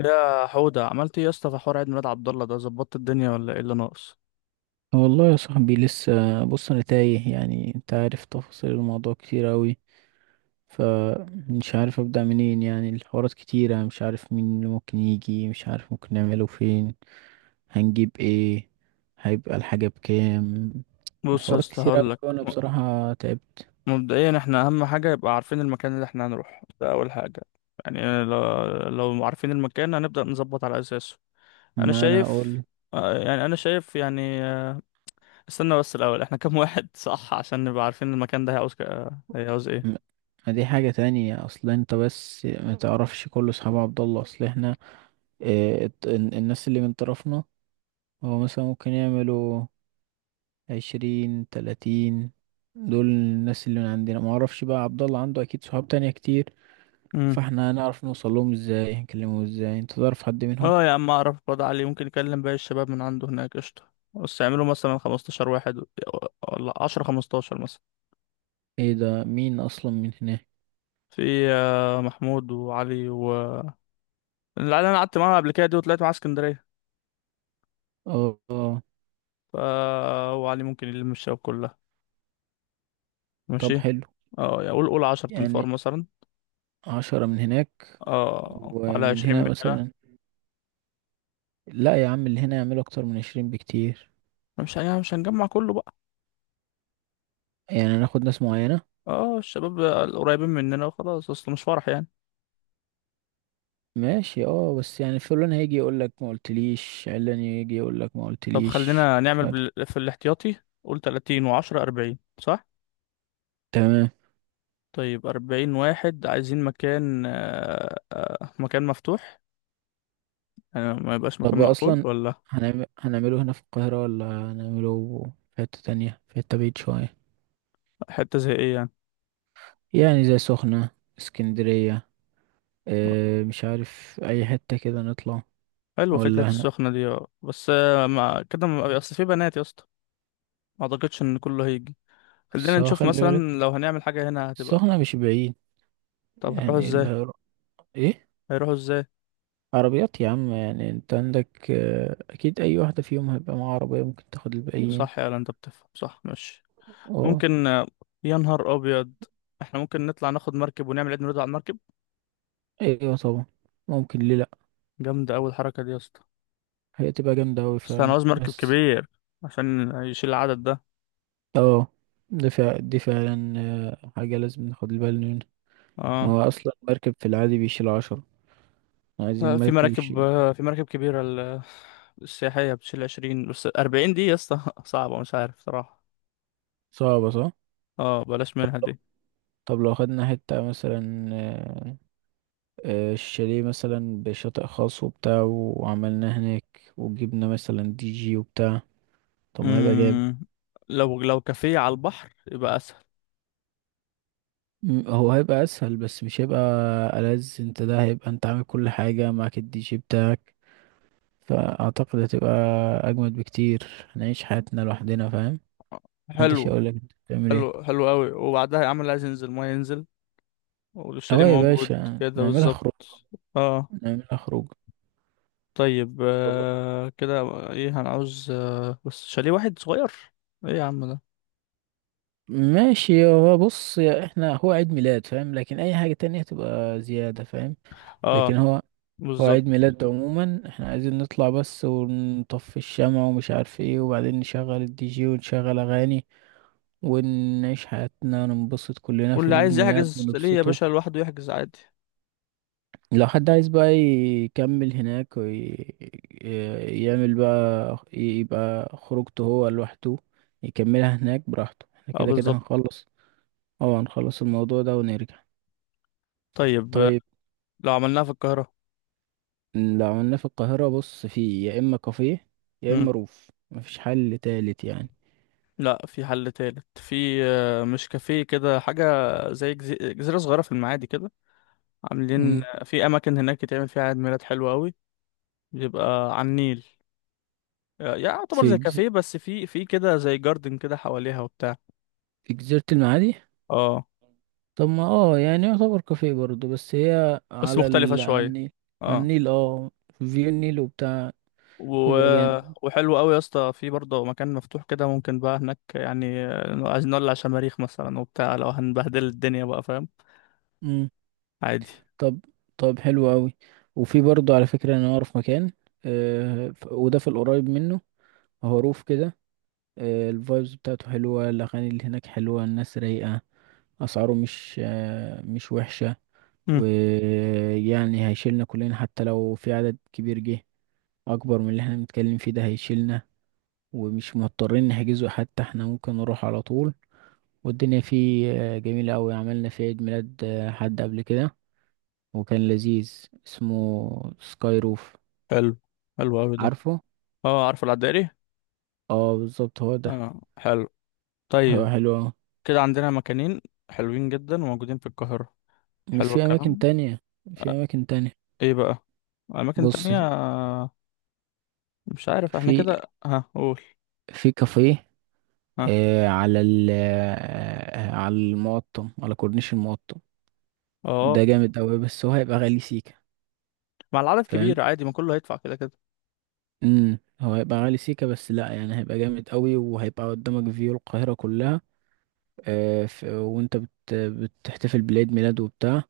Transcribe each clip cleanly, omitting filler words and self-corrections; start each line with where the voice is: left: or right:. left: يا حودة، عملت ايه يا اسطى في حوار عيد ميلاد عبد الله ده؟ ظبطت الدنيا ولا ايه اللي ناقص؟
right: والله يا صاحبي لسه. بص، انا تايه، يعني انت عارف تفاصيل الموضوع كتير اوي، فمش عارف ابدأ منين. يعني الحوارات كتيرة، مش عارف مين اللي ممكن يجي، مش عارف ممكن نعمله فين، هنجيب ايه، هيبقى الحاجة بكام.
left: بص يا
right: الحوارات
left: اسطى،
right: كتيرة
left: هقول لك.
right: اوي وانا بصراحة تعبت.
left: مبدئيا احنا اهم حاجه يبقى عارفين المكان اللي احنا هنروح ده، اول حاجه. يعني لو عارفين المكان هنبدا نظبط على اساسه. انا
right: ما انا
left: شايف.
right: اقول.
left: يعني انا شايف يعني. استنى بس الاول، احنا كام واحد؟ صح، عشان نبقى عارفين المكان ده هيعوز هيعوز ايه؟
right: م- ما دي حاجة تانية اصلا، انت بس ما تعرفش كل اصحاب عبد الله، اصل احنا اه الناس اللي من طرفنا هو مثلا ممكن يعملوا 20 30، دول الناس اللي من عندنا. ما اعرفش بقى، عبد الله عنده اكيد صحاب تانية كتير،
left: امم.
right: فاحنا هنعرف نوصل لهم ازاي؟ هنكلمهم ازاي؟ انت تعرف حد منهم؟
left: اه يا عم، اعرف الواد علي ممكن يكلم باقي الشباب من عنده هناك. قشطه، بس يعملوا مثلا 15 واحد، ولا 10 15 مثلا.
right: ايه ده؟ مين اصلا من هناك؟
left: في محمود وعلي و اللي انا قعدت معاها قبل كده دي وطلعت معاها اسكندريه.
right: اه آه.
left: ف وعلي ممكن يلم الشباب كلها.
right: طب
left: ماشي.
right: حلو.
left: اه يعني قول 10
right: يعني
left: تنفار مثلا،
right: 10 من هناك
left: اه، على
right: ومن
left: 20
right: هنا
left: مننا.
right: مثلا. لا يا عم، اللي هنا يعملوا اكتر من 20 بكتير.
left: مش يعني، مش هنجمع كله بقى.
right: يعني هناخد ناس معينة.
left: اه، الشباب القريبين مننا وخلاص، اصل مش فرح يعني.
right: ماشي، اه، بس يعني فلان هيجي يقولك ما قلتليش، علان يجي يقولك ما
left: طب
right: قلتليش،
left: خلينا
right: مش
left: نعمل
right: عارف.
left: في الاحتياطي. قول 30 و10، 40 صح؟
right: تمام.
left: طيب، 40 واحد. عايزين مكان، مكان مفتوح. يعني ما يبقاش
right: طب
left: مكان
right: هو
left: مقفول
right: اصلا
left: ولا؟
right: هنعمله هنا في القاهرة، ولا هنعمله في حتة تانية، في حتة بعيد شوية؟
left: حتة زي ايه يعني؟
right: يعني زي سخنة، اسكندرية. اه مش عارف، اي حتة كده نطلع
left: حلوة فكرة
right: ولا هنا.
left: السخنة دي. اه بس، مع كده أصل في بنات يا اسطى. ما أعتقدش إن كله هيجي. خلينا
right: بس هو
left: نشوف
right: خلي بالك،
left: مثلا. لو هنعمل حاجة هنا هتبقى.
right: السخنة مش بعيد.
left: طب هنروحوا
right: يعني
left: ازاي؟
right: ايه؟
left: هيروحوا ازاي؟
right: عربيات يا عم، يعني انت عندك اه اكيد اي واحدة فيهم هيبقى معاها عربية، ممكن تاخد الباقيين.
left: صح، يا أنت بتفهم. صح، ماشي.
right: اه.
left: ممكن. يا نهار أبيض! احنا ممكن نطلع ناخد مركب ونعمل عيد ميلاد على المركب.
right: ايوه طبعا، ممكن ليه لأ.
left: جامدة أوي الحركة دي يا اسطى.
right: هي تبقى جامدة اوي
left: بس أنا
right: فعلا،
left: عاوز مركب
right: بس
left: كبير عشان يشيل العدد ده.
right: اه ده فع دي فعلا حاجة لازم ناخد بالنا منها. ان
left: اه،
right: هو اصلا مركب في العادي بيشيل 10، عايزين
left: في
right: مركب
left: مراكب،
right: يشيل.
left: في مراكب كبيرة، السياحية بتشيل 20، بس 40 دي يا اسطى صعبة، مش عارف صراحة.
right: صعبة صح؟
left: اه، بلاش
right: طب
left: منها دي.
right: طب لو خدنا حتة مثلا الشاليه مثلا بشاطئ خاص وبتاع، وعملناه هناك وجبنا مثلا دي جي وبتاع. طب ما هيبقى جامد.
left: امم لو كافيه على البحر يبقى اسهل.
right: هو هيبقى اسهل بس مش هيبقى ألذ. انت ده هيبقى انت عامل كل حاجة معاك، الدي جي بتاعك، فاعتقد هتبقى اجمد بكتير. هنعيش حياتنا لوحدنا، فاهم؟ محدش
left: حلو،
right: يقول لك انت بتعمل
left: حلو،
right: ايه.
left: حلو قوي، وبعدها يا عم اللي عايز ينزل ما ينزل. والشاليه
right: اه يا
left: موجود.
right: باشا،
left: كده
right: نعملها خروج.
left: بالظبط. اه.
right: نعملها خروج.
left: طيب.
right: والله.
left: كده. ايه هنعوز؟ بس شاليه واحد صغير. ايه يا عم ده.
right: ماشي. هو بص يا، احنا هو عيد ميلاد فاهم، لكن اي حاجة تانية تبقى زيادة فاهم. لكن
left: اه.
right: هو، هو
left: بالظبط.
right: عيد ميلاد عموما، احنا عايزين نطلع بس ونطفي الشمع ومش عارف ايه، وبعدين نشغل الدي جي ونشغل اغاني، ونعيش حياتنا وننبسط كلنا في
left: واللي
right: عيد
left: عايز
right: ميلاد
left: يحجز شاليه يا
right: ونبسطه.
left: باشا لوحده يحجز عادي.
right: لو حد عايز بقى يكمل هناك ويعمل بقى، يبقى خروجته هو لوحده، يكملها هناك براحته. احنا
left: اه
right: كده كده
left: بالظبط.
right: هنخلص، اه هنخلص الموضوع ده ونرجع.
left: طيب.
right: طيب.
left: لو عملناها في القاهرة.
right: لو عملناه في القاهرة، بص، في يا اما كافيه يا
left: مم.
right: اما روف، مفيش حل تالت يعني.
left: لا، في حل تالت. في مش كافيه كده حاجة، زي جزيرة صغيرة في المعادي كده. عاملين
right: مم.
left: في اماكن هناك يتعمل فيها عيد ميلاد حلو قوي. بيبقى على النيل. يعني يعتبر
right: في
left: زي كافيه، بس في كده زي جاردن كده حواليها وبتاع.
right: في جزيرة المعادي.
left: اه
right: طب ما اه، يعني يعتبر كافيه برضه، بس هي
left: بس مختلفة
right: عن
left: شوية.
right: النيل. على
left: اه.
right: النيل اه، فيو النيل وبتاع،
left: و...
right: بيبقى
left: وحلو قوي يا اسطى. في برضه مكان مفتوح كده ممكن بقى هناك، يعني عايزين نولع شماريخ مثلا وبتاع، لو هنبهدل الدنيا بقى، فاهم؟
right: جامد.
left: عادي.
right: طب. طب حلو قوي. وفي برضه على فكرة، انا اعرف مكان، وده في القريب منه، هروف كده. آه الفايبز بتاعته حلوة، الاغاني اللي هناك حلوة، الناس رايقة، اسعاره مش وحشة.
left: مم.
right: ويعني هيشيلنا كلنا حتى لو في عدد كبير جه اكبر من اللي احنا بنتكلم فيه ده، هيشيلنا. ومش مضطرين نحجزه حتى، احنا ممكن نروح على طول. والدنيا فيه جميلة قوي، عملنا فيه عيد ميلاد حد قبل كده وكان لذيذ. اسمه سكاي روف.
left: حلو، حلو قوي ده.
right: عارفه؟
left: اه، عارف العدائري.
right: اه بالظبط، هو ده.
left: اه حلو.
right: هو
left: طيب.
right: حلو أوي.
left: كده عندنا مكانين حلوين جدا وموجودين في القاهرة. حلو
right: وفي اماكن
left: الكلام.
right: تانية. في
left: آه،
right: اماكن تانية.
left: ايه بقى؟ اماكن
right: بص،
left: تانية؟ مش عارف احنا
right: في
left: كده. ها قول.
right: في كافيه
left: ها.
right: آه على ال آه على المقطم، على كورنيش المقطم. ده
left: اه،
right: جامد قوي بس هو هيبقى غالي سيكا،
left: مع العدد كبير
right: فاهم؟
left: عادي، ما كله هيدفع كده كده.
right: امم، هو هيبقى غالي سيكا بس لا، يعني هيبقى جامد قوي، وهيبقى قدامك فيو القاهرة كلها وانت بتحتفل بعيد ميلاد وبتاع.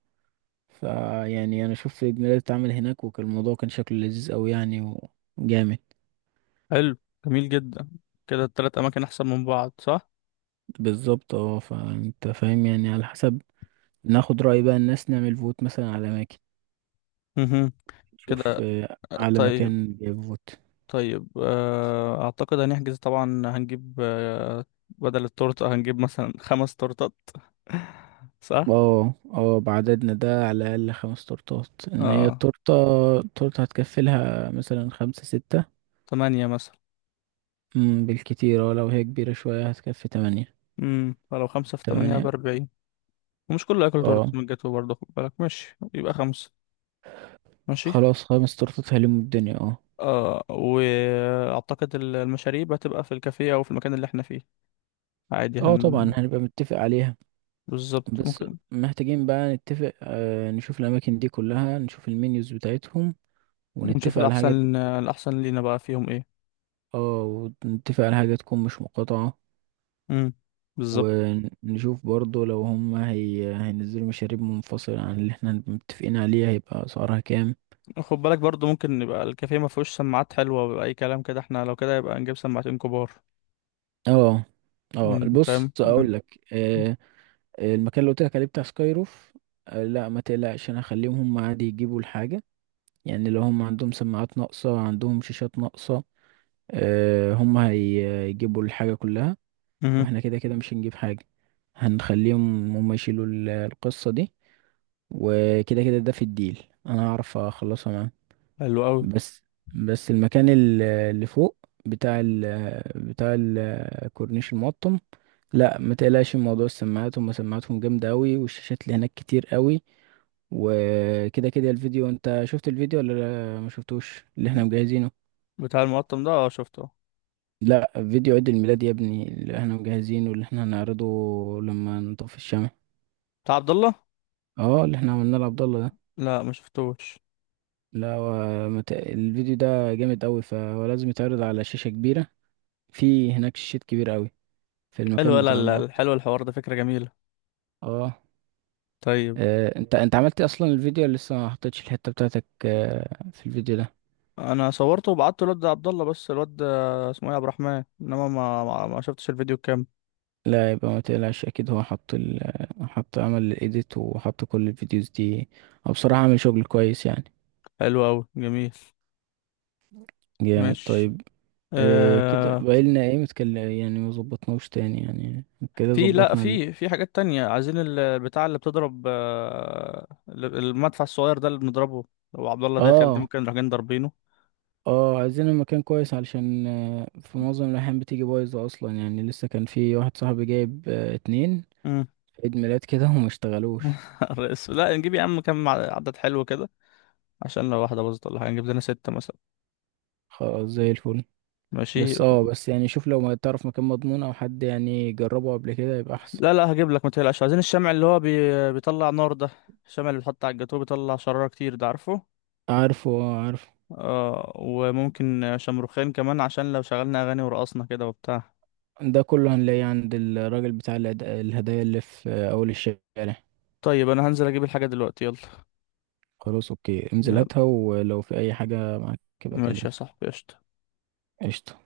right: فيعني انا شفت عيد ميلاد اتعمل هناك وكان الموضوع، كان شكله لذيذ قوي يعني وجامد.
left: حلو. جميل جدا. كده التلات اماكن احسن من بعض، صح؟
right: بالظبط. اه فانت فاهم، يعني على حسب. ناخد رأي بقى الناس، نعمل فوت مثلا على اماكن،
left: مهم.
right: نشوف
left: كده.
right: على
left: طيب.
right: مكان جايب فوت.
left: طيب. اعتقد هنحجز طبعا. هنجيب بدل التورتة هنجيب مثلا خمس تورتات. صح؟
right: اه. اه، بعددنا ده على الاقل 5 تورتات، ان هي
left: اه.
right: التورته، التورته هتكفي لها مثلا 5 6.
left: تمانية مثلا.
right: بالكتير، اه لو هي كبيره شويه هتكفي 8.
left: فلو خمسة في تمانية
right: تمانية.
left: ب40. ومش كله هياكل تورتة
right: اه.
left: من الجاتو برضه، خد بالك. ماشي، يبقى خمسة. ماشي.
right: خلاص، 5 تورتات هيلموا الدنيا. اه.
left: اه، واعتقد المشاريب هتبقى في الكافيه او في المكان اللي احنا فيه. عادي.
right: اه طبعا، هنبقى متفق عليها.
left: بالظبط،
right: بس
left: ممكن.
right: محتاجين بقى نتفق، نشوف الأماكن دي كلها، نشوف المنيوز بتاعتهم
left: نشوف
right: ونتفق على حاجة.
left: الاحسن لينا بقى فيهم ايه.
right: اه، ونتفق على حاجة تكون مش مقاطعة.
left: امم. بالظبط.
right: ونشوف برضو لو هم هينزلوا مشاريب منفصلة عن اللي احنا هنبقى متفقين عليها، هيبقى أسعارها كام.
left: خد بالك برضو، ممكن يبقى الكافيه ما فيهوش سماعات حلوه ولا اي كلام كده، احنا لو كده يبقى نجيب سماعتين كبار.
right: اه. اه
left: انت
right: بص
left: فاهم. مم.
right: اقول لك، المكان اللي قلت لك عليه بتاع سكاي روف، لا ما تقلقش، انا هخليهم هم عادي يجيبوا الحاجة. يعني لو هم عندهم سماعات ناقصة، عندهم شاشات ناقصة، هم هيجيبوا الحاجة كلها.
left: مم.
right: واحنا كده كده مش هنجيب حاجة، هنخليهم هم يشيلوا القصة دي. وكده كده ده في الديل انا هعرف اخلصها معاهم.
left: حلو قوي.
right: بس. بس المكان اللي فوق، بتاع ال بتاع الكورنيش المقطم، لا ما تقلقش من موضوع السماعات، هم سماعاتهم جامدة قوي، والشاشات اللي هناك كتير قوي. وكده كده الفيديو، انت شفت الفيديو ولا ما شفتوش اللي احنا مجهزينه؟
left: بتاع المقطم ده، اه شفته.
right: لا، فيديو عيد الميلاد يا ابني، اللي احنا مجهزينه واللي احنا هنعرضه لما نطفي الشمع.
left: بتاع عبد الله؟
right: اه، اللي احنا عملناه لعبد الله ده.
left: لا، ما شفتوش.
right: لا هو الفيديو ده جامد قوي، فهو لازم يتعرض على شاشة كبيرة. في هناك شاشات كبيرة قوي في
left: حلو.
right: المكان
left: لا
right: بتاع
left: لا لا، حلو الحوار ده، فكره جميله.
right: اه.
left: طيب.
right: انت، انت عملت اصلا الفيديو، ولا لسه ما حطيتش الحتة بتاعتك في الفيديو ده؟
left: انا صورته وبعته الواد ده عبد الله، بس الواد ده اسمه ايه، عبد الرحمن. انما ما شفتش الفيديو كام.
right: لا يبقى ما تقلقش، اكيد هو حط عمل الايديت وحط كل الفيديوز دي. او بصراحة عامل شغل كويس يعني.
left: حلو قوي جميل.
right: جامد.
left: ماشي.
right: طيب. إيه كده
left: آه
right: بقالنا ايه متكلم يعني، ما ظبطناوش تاني يعني. كده
left: في... لا،
right: ظبطنا
left: في حاجات تانية. عايزين البتاع اللي بتضرب، المدفع الصغير ده اللي بنضربه وعبد الله داخل دي،
right: اه.
left: ممكن نروح جايين ضاربينه.
right: اه عايزين المكان كويس، علشان في معظم الأحيان بتيجي بايظة أصلا. يعني لسه كان في واحد صاحبي جايب 2
left: مم.
right: عيد ميلاد كده وما اشتغلوش.
left: الرئيس! لا، نجيب يا عم كام عدد حلو كده، عشان لو واحدة باظت ولا حاجة، نجيب لنا ستة مثلا.
right: خلاص، زي الفل.
left: ماشي.
right: بس اه، بس يعني شوف لو ما تعرف مكان مضمون أو حد يعني جربه قبل كده يبقى أحسن.
left: لا لا، هجيب لك ما تقلقش. عايزين الشمع اللي هو بيطلع نار ده، الشمع اللي بيتحط على الجاتوه بيطلع شرارة كتير ده، عارفه؟
right: عارفه اه، عارفه.
left: وممكن شمروخين كمان، عشان لو شغلنا اغاني ورقصنا كده وبتاع.
right: ده كله هنلاقيه عند الراجل بتاع الهدايا اللي في أول الشارع.
left: طيب انا هنزل اجيب الحاجة دلوقتي، يلا.
right: خلاص اوكي، انزل
left: يلا.
right: هاتها، ولو في اي حاجة معاك يبقى
left: ماشي يا
right: كلمني.
left: صاحبي، قشطة.
right: قشطة.